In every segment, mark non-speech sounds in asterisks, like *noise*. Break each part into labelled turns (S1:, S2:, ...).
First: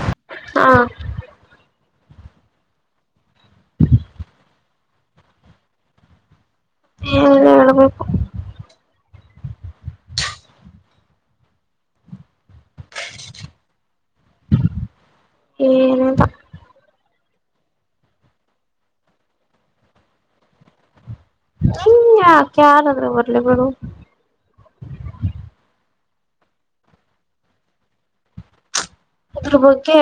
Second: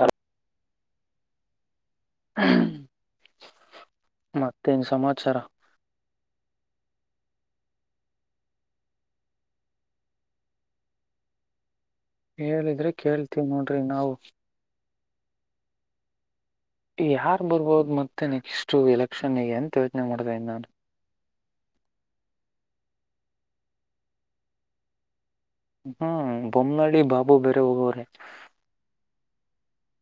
S1: ಹಾ
S2: ಹಾ
S1: ಮತ್ತೇನ್ ಸಮಾಚಾರ
S2: ಹೇಳಬೇಕು
S1: ಹೇಳಿದ್ರೆ ಕೇಳ್ತೀವಿ ನೋಡ್ರಿ ನಾವು
S2: ಏನ
S1: ಯಾರು ಬರ್ಬೋದು ಮತ್ತೆ ನೆಕ್ಸ್ಟು ಎಲೆಕ್ಷನ್ಗೆ ಎಂತ ಯೋಚನೆ ಮಾಡ್ತಾ ಇದೀನಿ ನಾನು
S2: ಹ ಯಾಕ್ ಯಾರ ಅದ್ರ ಬರಲಿ ಬುಡು
S1: ಹ್ಮ್ ಬೊಮ್ಮನಳ್ಳಿ ಬಾಬು ಬೇರೆ ಹೋಗೋವ್ರೆ
S2: ಇದ್ರು ಬಗ್ಗೆ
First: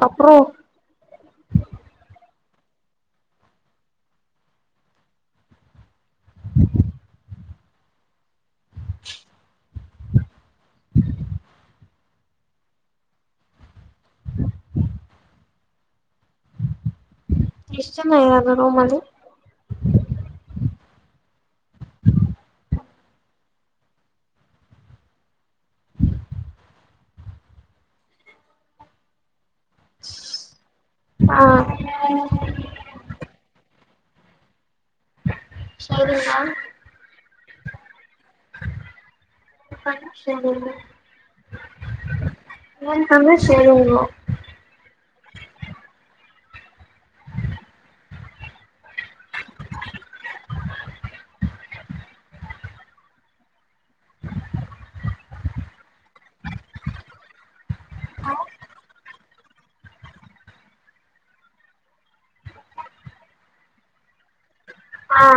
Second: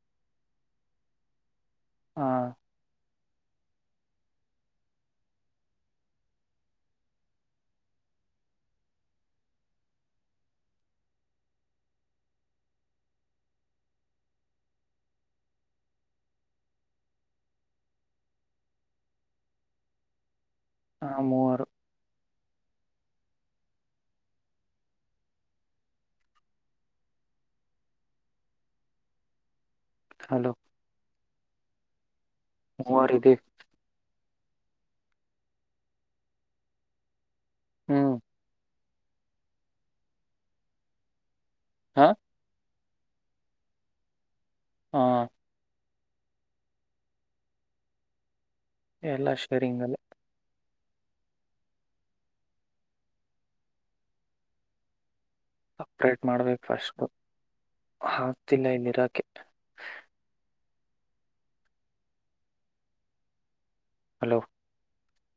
S2: ಕಪ್ರೋ
S1: ಹ
S2: *unintelligible* *unintelligible* ಎಷ್ಟು ಜನ ಇದ್ದಾರೆ ರೂಮಲ್ಲಿ
S1: ಹಾ ಮೂವರು ಹಲೋ
S2: ಹಾ
S1: ಮೂವರ ಇದ್ವಿ
S2: ಸರಿನಾ
S1: ಹ್ಮ್
S2: ಹ ಸರಿ
S1: ಹಾ
S2: *unintelligible*
S1: ಹ್ಮ ಎಲ್ಲಾ ಸರಿಂಗಲ್ಲ ಅಪ್ರೇಟ್ ಮಾಡ್ಬೇಕು ಫಸ್ಟು ಆಗ್ತಿಲ್ಲ ಇಲ್ಲಿ ಇರಾಕೆ ಹಲೋ
S2: ಹಾ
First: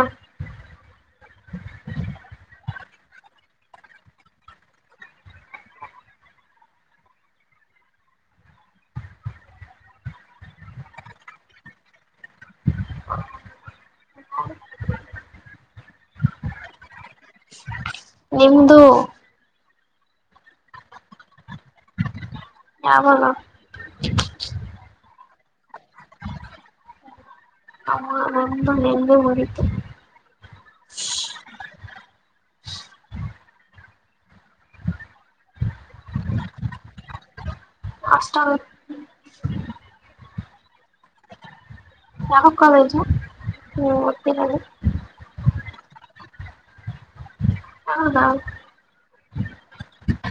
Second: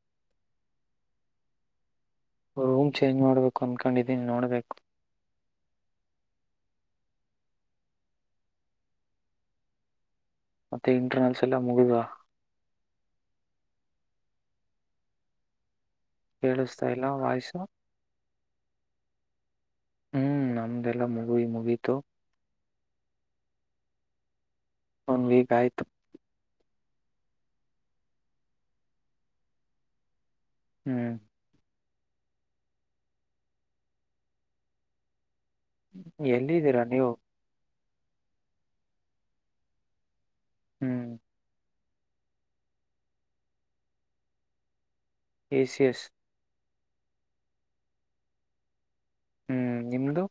S1: ರೂಮ್ ಚೇಂಜ್ ಮಾಡ್ಬೇಕು ಅನ್ಕೊಂಡಿದ್ದೀನಿ ನೋಡ್ಬೇಕು ಮತ್ತೆ ಇಂಟರ್ನಲ್ಸ್ ಎಲ್ಲ ಮುಗುದುವಾ ಕೇಳಿಸ್ತಾ ಇಲ್ಲ ವಾಯ್ಸು
S2: ನಿಮ್ದು
S1: ಹ್ಮ್ ನಮ್ದೆಲ್ಲಾ ಮುಗುವಿ ಮುಗಿತು
S2: ಯಾವಾಗ
S1: ಒನ್ ವೀಕ್ ಆಯ್ತು
S2: ಹ ನಂದು ನಿಂದು ಮುಗಿತು
S1: ಹ್ಮ್ ಎಲ್ಲಿದ್ದೀರಾ ನೀವು
S2: ಹಾಸ್ಟೆಲ್
S1: ಹ್ಮ್
S2: ಯಾವ ಕಾಲೇಜ ಹ್ಮ ಓದ್ತರೋದು
S1: ಎಸಿಯಸ್
S2: ಹೌದ
S1: ಹ್ಮ್ ನಿಮ್ದು?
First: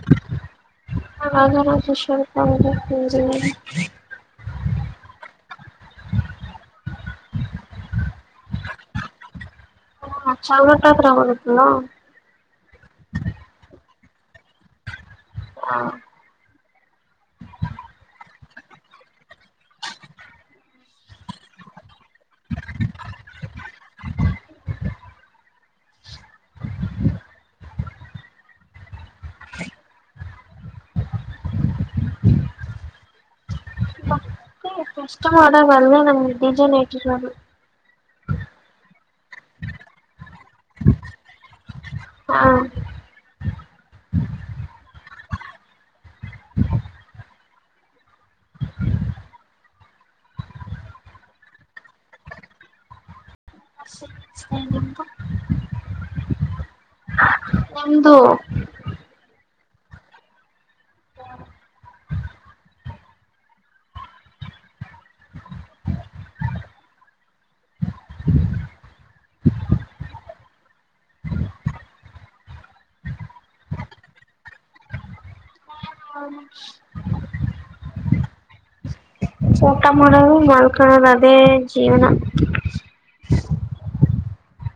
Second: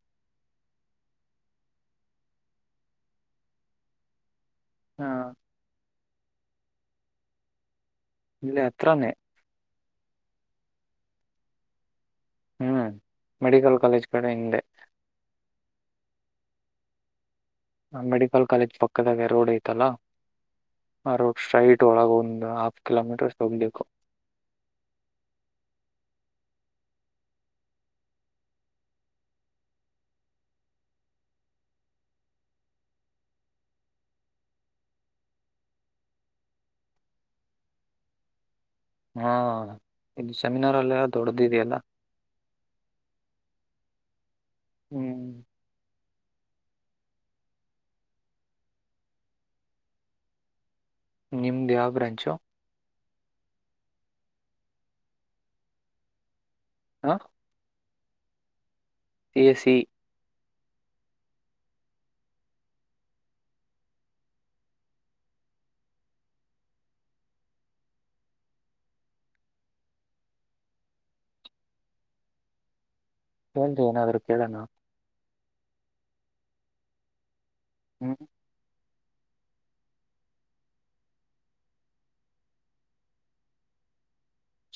S2: Rajarajeshwari college of engineering.
S1: ಹಾ ಇಲ್ಲ ಅತ್ರಾನೇ,
S2: ಹ ಚಂಗಟಾದರ ಹತ್ರ,
S1: ಹ್ಮ್ ಮೆಡಿಕಲ್ ಕಾಲೇಜ್ ಕಡೆ ಹಿಂದೆ.
S2: ಹಾ
S1: ಆ ಮೆಡಿಕಲ್ ಕಾಲೇಜ್ ಪಕ್ಕದಾಗ ರೋಡ್ ಐತಲ್ಲ, ಆ ರೋಡ್ ಸ್ಟ್ರೈಟ್ ಒಳಗೆ ಒಂದು ಹಾಫ್ ಕಿಲೋಮೀಟರ್ ಅಷ್ಟ ಹೋಗ್ಬೇಕು.
S2: ಕಷ್ಟ ಮಾಡ ಅಲ್ಲೇ ನಮಗೆ ಡಿಜನ್ ಇಟ್ಟಿರೋದು.
S1: ಹಾ ಇದು ಸೆಮಿನಾರ್ ಅಲ್ಲ ದೊಡ್ಡ್ದಿದೆಯಲ್ಲಾ.
S2: ಹಾ
S1: ಹ್ಮ್ ನಿಮ್ದ ಯಾವ ಬ್ರಂಚೋ? ಹಾ
S2: ನಿಮ್ಮದು?
S1: ಎಸ್ ಸಿ ಏಜ ಏನ ಅವರು ಕೇಳ್ಣ ಹ್ಮ್
S2: ಊಟ ಮಾಡೋದು ಮಲ್ಕಳೋದು, ಅದೇ ಜೀವನ.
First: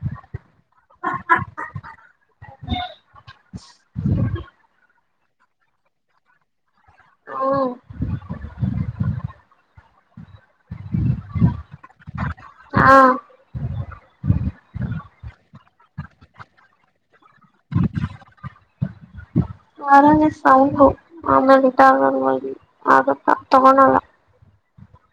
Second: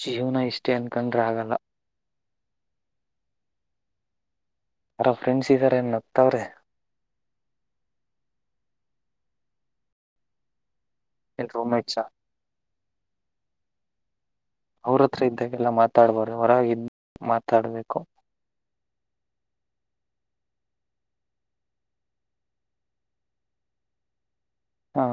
S1: ಜೀವನ ಇಷ್ಟೇ ಅನ್ಕಂಡ್ರೆ ಆಗಲ್ಲ. ಯಾರ ಫ್ರೆಂಡ್ಸ್ ಇದ್ದಾರೆ? ನಗ್ತವ್ರೆ.
S2: ಹ್ಮ್
S1: ಎ ರೂಂಮೇಟ್ಸ
S2: ಹಾ
S1: ಅವ್ರತ್ರ ಇದ್ದಾಗೆಲ್ಲ ಮಾತಾಡ್ಬೋ್ರ ಹೊರಾಗ ಮಾತಾಡ್ಬೇಕು.
S2: ಅವರಲ್ಲಿ ಸೌಂಡು ಆಮೇಲೆ ಗಟಗ ಆಗ ತಗೋಳಲ್ಲ.
S1: ಹಾ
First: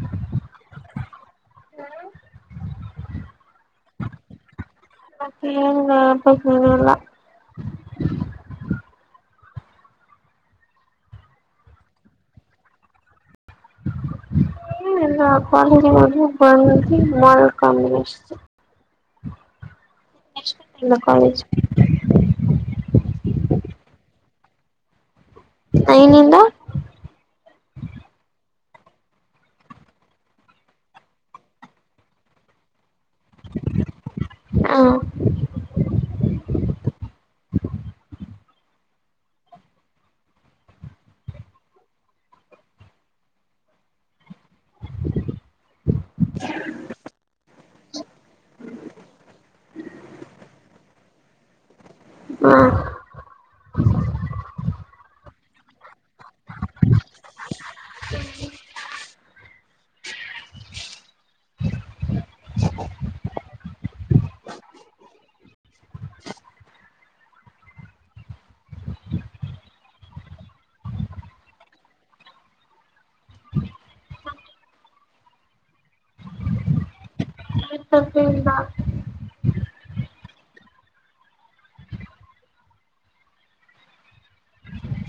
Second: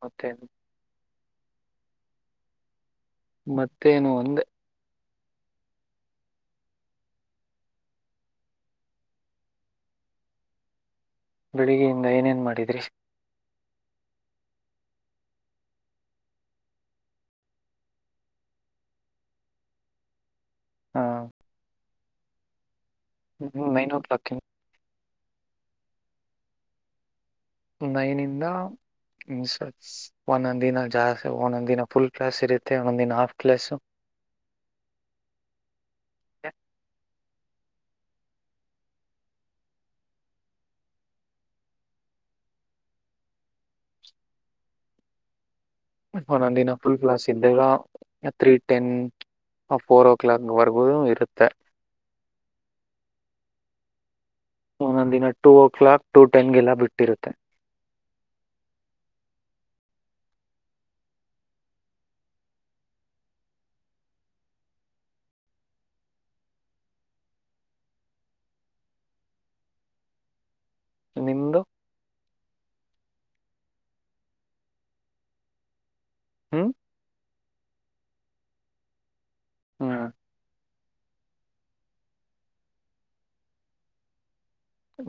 S1: ಮತ್ತೆ ಮತ್ತೇನು ಅಂದೆ,
S2: ಲ್ಲ
S1: ಬೆಳಿಗ್ಗೆಯಿಂದ ಏನೇನ್ ಮಾಡಿದ್ರಿ?
S2: ಕಾಲೇಜ್ಗ ಹೋಗಿ ಬಂದ ಮಾಡಲ್ಕಂಬಷ್ಟ? ಎಲ್ಲ
S1: ಆ
S2: ಕಾಲಜ
S1: ಹ್ಮ್ ನೈನ್ ಓ ಕ್ಲಾಕ್?
S2: ನೈನಿಂದ?
S1: ನೈನಿಂದ, ಇನ್ ಒಂದೊಂದು ದಿನ ಜಾಸ್ ಒಂದೊಂದು ದಿನ ಫುಲ್ ಕ್ಲಾಸ್ ಇರುತ್ತೆ ಒಂದೊಂದ ದಿನ ಹಾಫ್ ಕ್ಲಾಸು‌ ನ ದಿನ ಫುಲ್ ಕ್ಲಾಸ್ ಇದ್ದಾಗ ತ್ರೀ ಟೆನ್ ಫೋರ್ ಓ ಕ್ಲಾಕ್ವರೆಗೂ ಇರುತ್ತೆ‌. ಒಂದೊಂದ ದಿನ ಟೂ ಓ ಕ್ಲಾಕ್ ಟು ಟೆನ್ಗೆಲ್ಲ ಬಿಟ್ಟಿರುತ್ತೆ. ನಿಮದುು? ಹ್ಮ್
S2: *unintelligible*
S1: ಹ್ಮ್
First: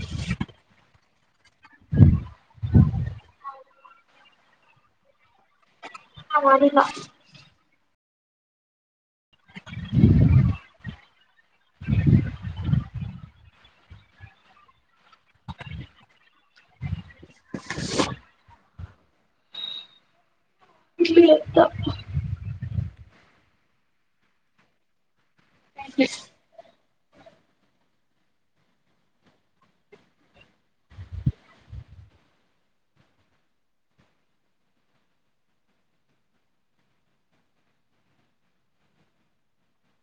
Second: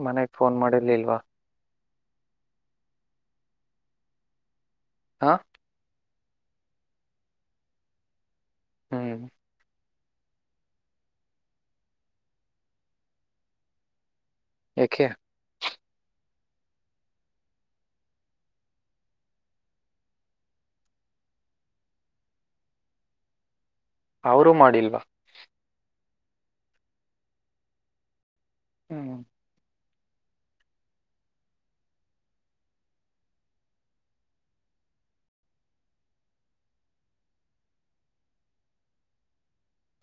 S1: ಮನೆಗೆ ಫೋನ್ ಮಾಡಿಲಿಲ್ವಾ?. ಹ
S2: ಹ ಮಾಡಿಲ್ಲ.
S1: ಹ್ಮ್ ಯಕೆ?
S2: *inaudible*
S1: ಅವರುೂ ಮಾಡಿಲ್ವಾ? ಹ್ಮ್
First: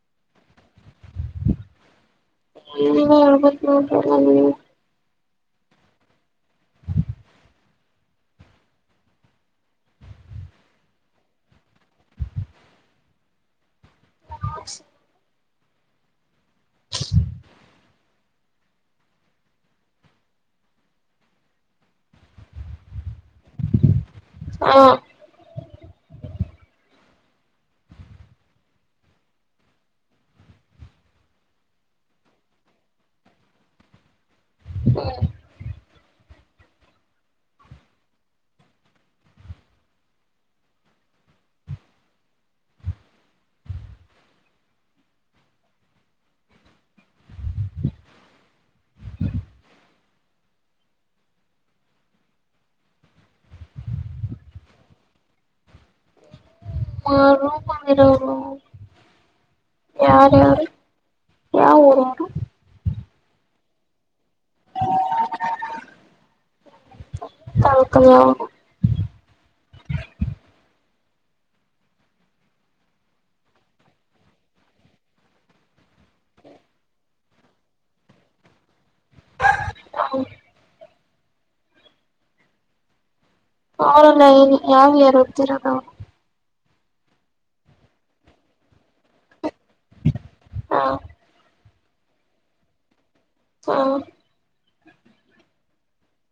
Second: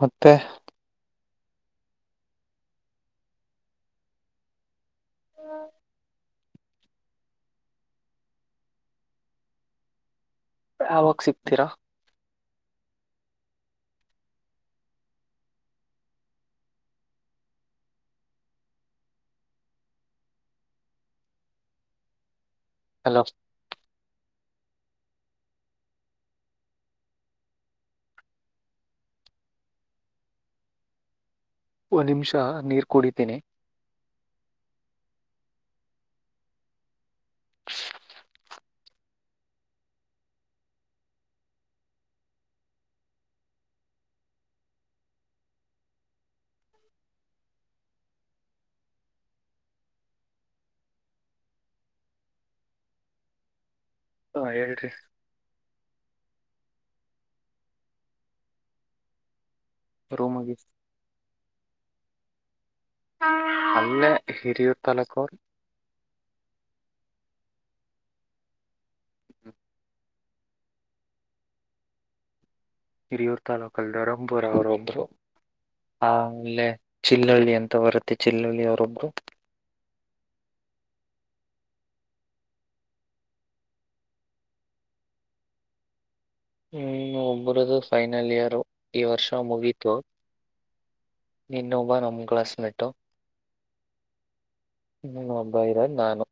S1: ಮತ್ತೆ
S2: ನೀವೇ ಹೇಳ್ಬೇಕು ಗೌಡ್ರೆ
S1: ಯಾವಾಗ ಸಿಗ್ತೀರಾ ಹಲೋ
S2: ಹ
S1: ಒನ್ ನಿಮಿಷ ನೀರ್ ಕುಡಿತಿನಿ ಹಾ ಹೇಳೇ್ರರಿ
S2: ಹ ರೂಪಂದರ ಯಾರ
S1: ರೂಮಗೆ
S2: ಯಾರು ಯಾವ ಊರು ಪ್ಪ
S1: ಅಲ್ಲೇ ಹಿರಿಯೂರ್ ತಾಲೂಕ್
S2: ಲೋಕಲ
S1: ಹಿರಿಯೂರು ತಾಲೂಕಲ್ಲಿ ದರಂಬುರ ಅವ್ರೊಬ್ರು ಆಮಲೆ ಚಿಲ್ಲಳ್ಳಿ ಅಂತ ಬರುತ್ತೆ ಚಿಲ್ಲಳ್ಳಿ ಅವ್ರೊಬ್ರು
S2: ಅವರೆಲ್ಲ ಏ ಯಾವ ಯಾರ ಗತ್ತಿರೋದು
S1: ಹ್ಮ್ ಒಬರದು ಫೈನಲ್ ಇಯರ್ ಈ ವರ್ಷ ಮುಗೀತು
S2: ಹಾ
S1: ಇನ್ನೊಬ್ಬ ನಮ ಕ್ಲಾಸ್ ಮೆಟ್ಟು
S2: ಹಾ
S1: ಹ್ಮ ಒಬೈರ ನಾನು್ಮ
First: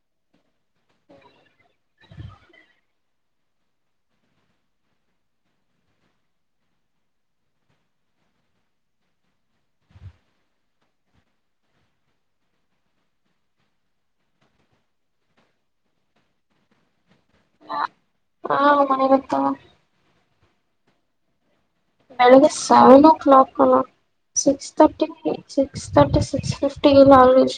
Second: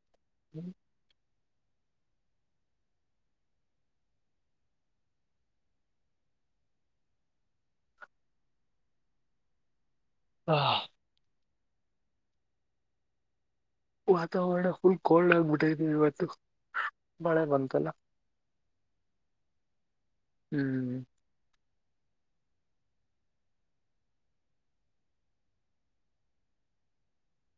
S1: ಹಾ ವಾತಾವರಣ ಫುಲ್ ಕೋಲ್ಡ್ ಆಗ್ಬಿಟ್ಟವಿ ಇವತ್ತು ಮಳೆ ಬಂತಲ್ಲ
S2: ಹಾ ಮಳೆ ಬಂತು
S1: ಹ್ಮ್
S2: ಬೆಳಗ್ಗೆ ಸೆವೆನ್ ಓ ಕ್ಲಾಕ್ ಅಲ್ಲ six thirty six thirty six fifty ಇಲ್ಲ ಆಗಜಿಸ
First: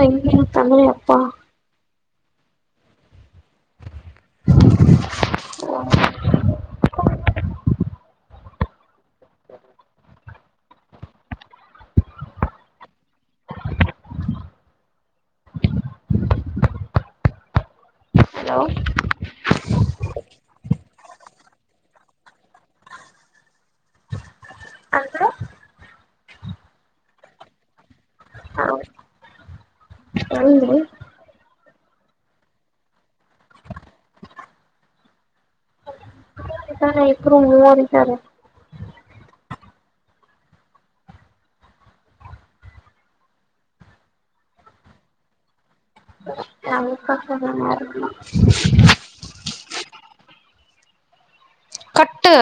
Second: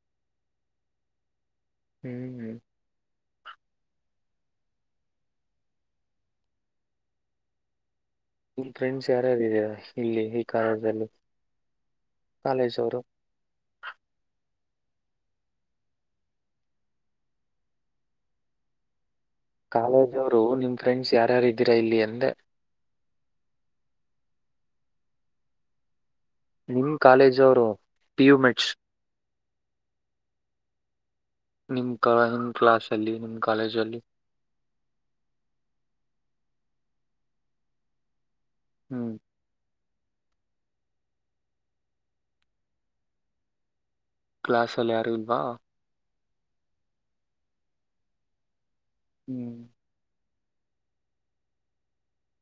S2: ಹೆಂಗ ತಂದ್ರಿ ಅಪ್ಪ
S1: ಹ್ಮ್ ಹ್ಮ ಫ್ರೆಂಡ್ಸ್ ಯಾರಾರು ಇದರಾ ಇಲ್ಲಿ ಈ ಕಾರಣದಲ್ಲಿ ಕಾಲೇಜ ಅವರು
S2: ಹಲೋ
S1: ಕಾಲೇಜ ಅವರು ನಿಮ್ ಫ್ರೆಂಡ್ಸ್ ಯಾರ್ಯಾರು ಇದ್ದೀರಾ ಇಲ್ಲಿ ಅಂದೆ
S2: ಅಂದ್ರೆ
S1: ನಿಮ್ ಕಾಲೇಜ್ ಅವರು ಪಿ ಯು ಮೆಚ್ಚ್
S2: ಎಲ್ರಿ
S1: ನಿಮ್ ಕ ನಿಮ್ ಕ್ಲಾಸ್ ಅಲ್ಲಿ ನಿಮ ಕಾಲೇಜಲ್ಲಿ
S2: ಇದ್ದಾರೆ ಇಬ್ಬರು ಮೂವರು ಇದ್ದಾರೆ
S1: ಹ್ಮ್ ಕ್ಲಾಸ್ ಅಲ್ಲಿ ಯಾರು ಇಲ್ವಾ
S2: ಹ
S1: ಹ್ಮ್
S2: ಕಟ್ಟ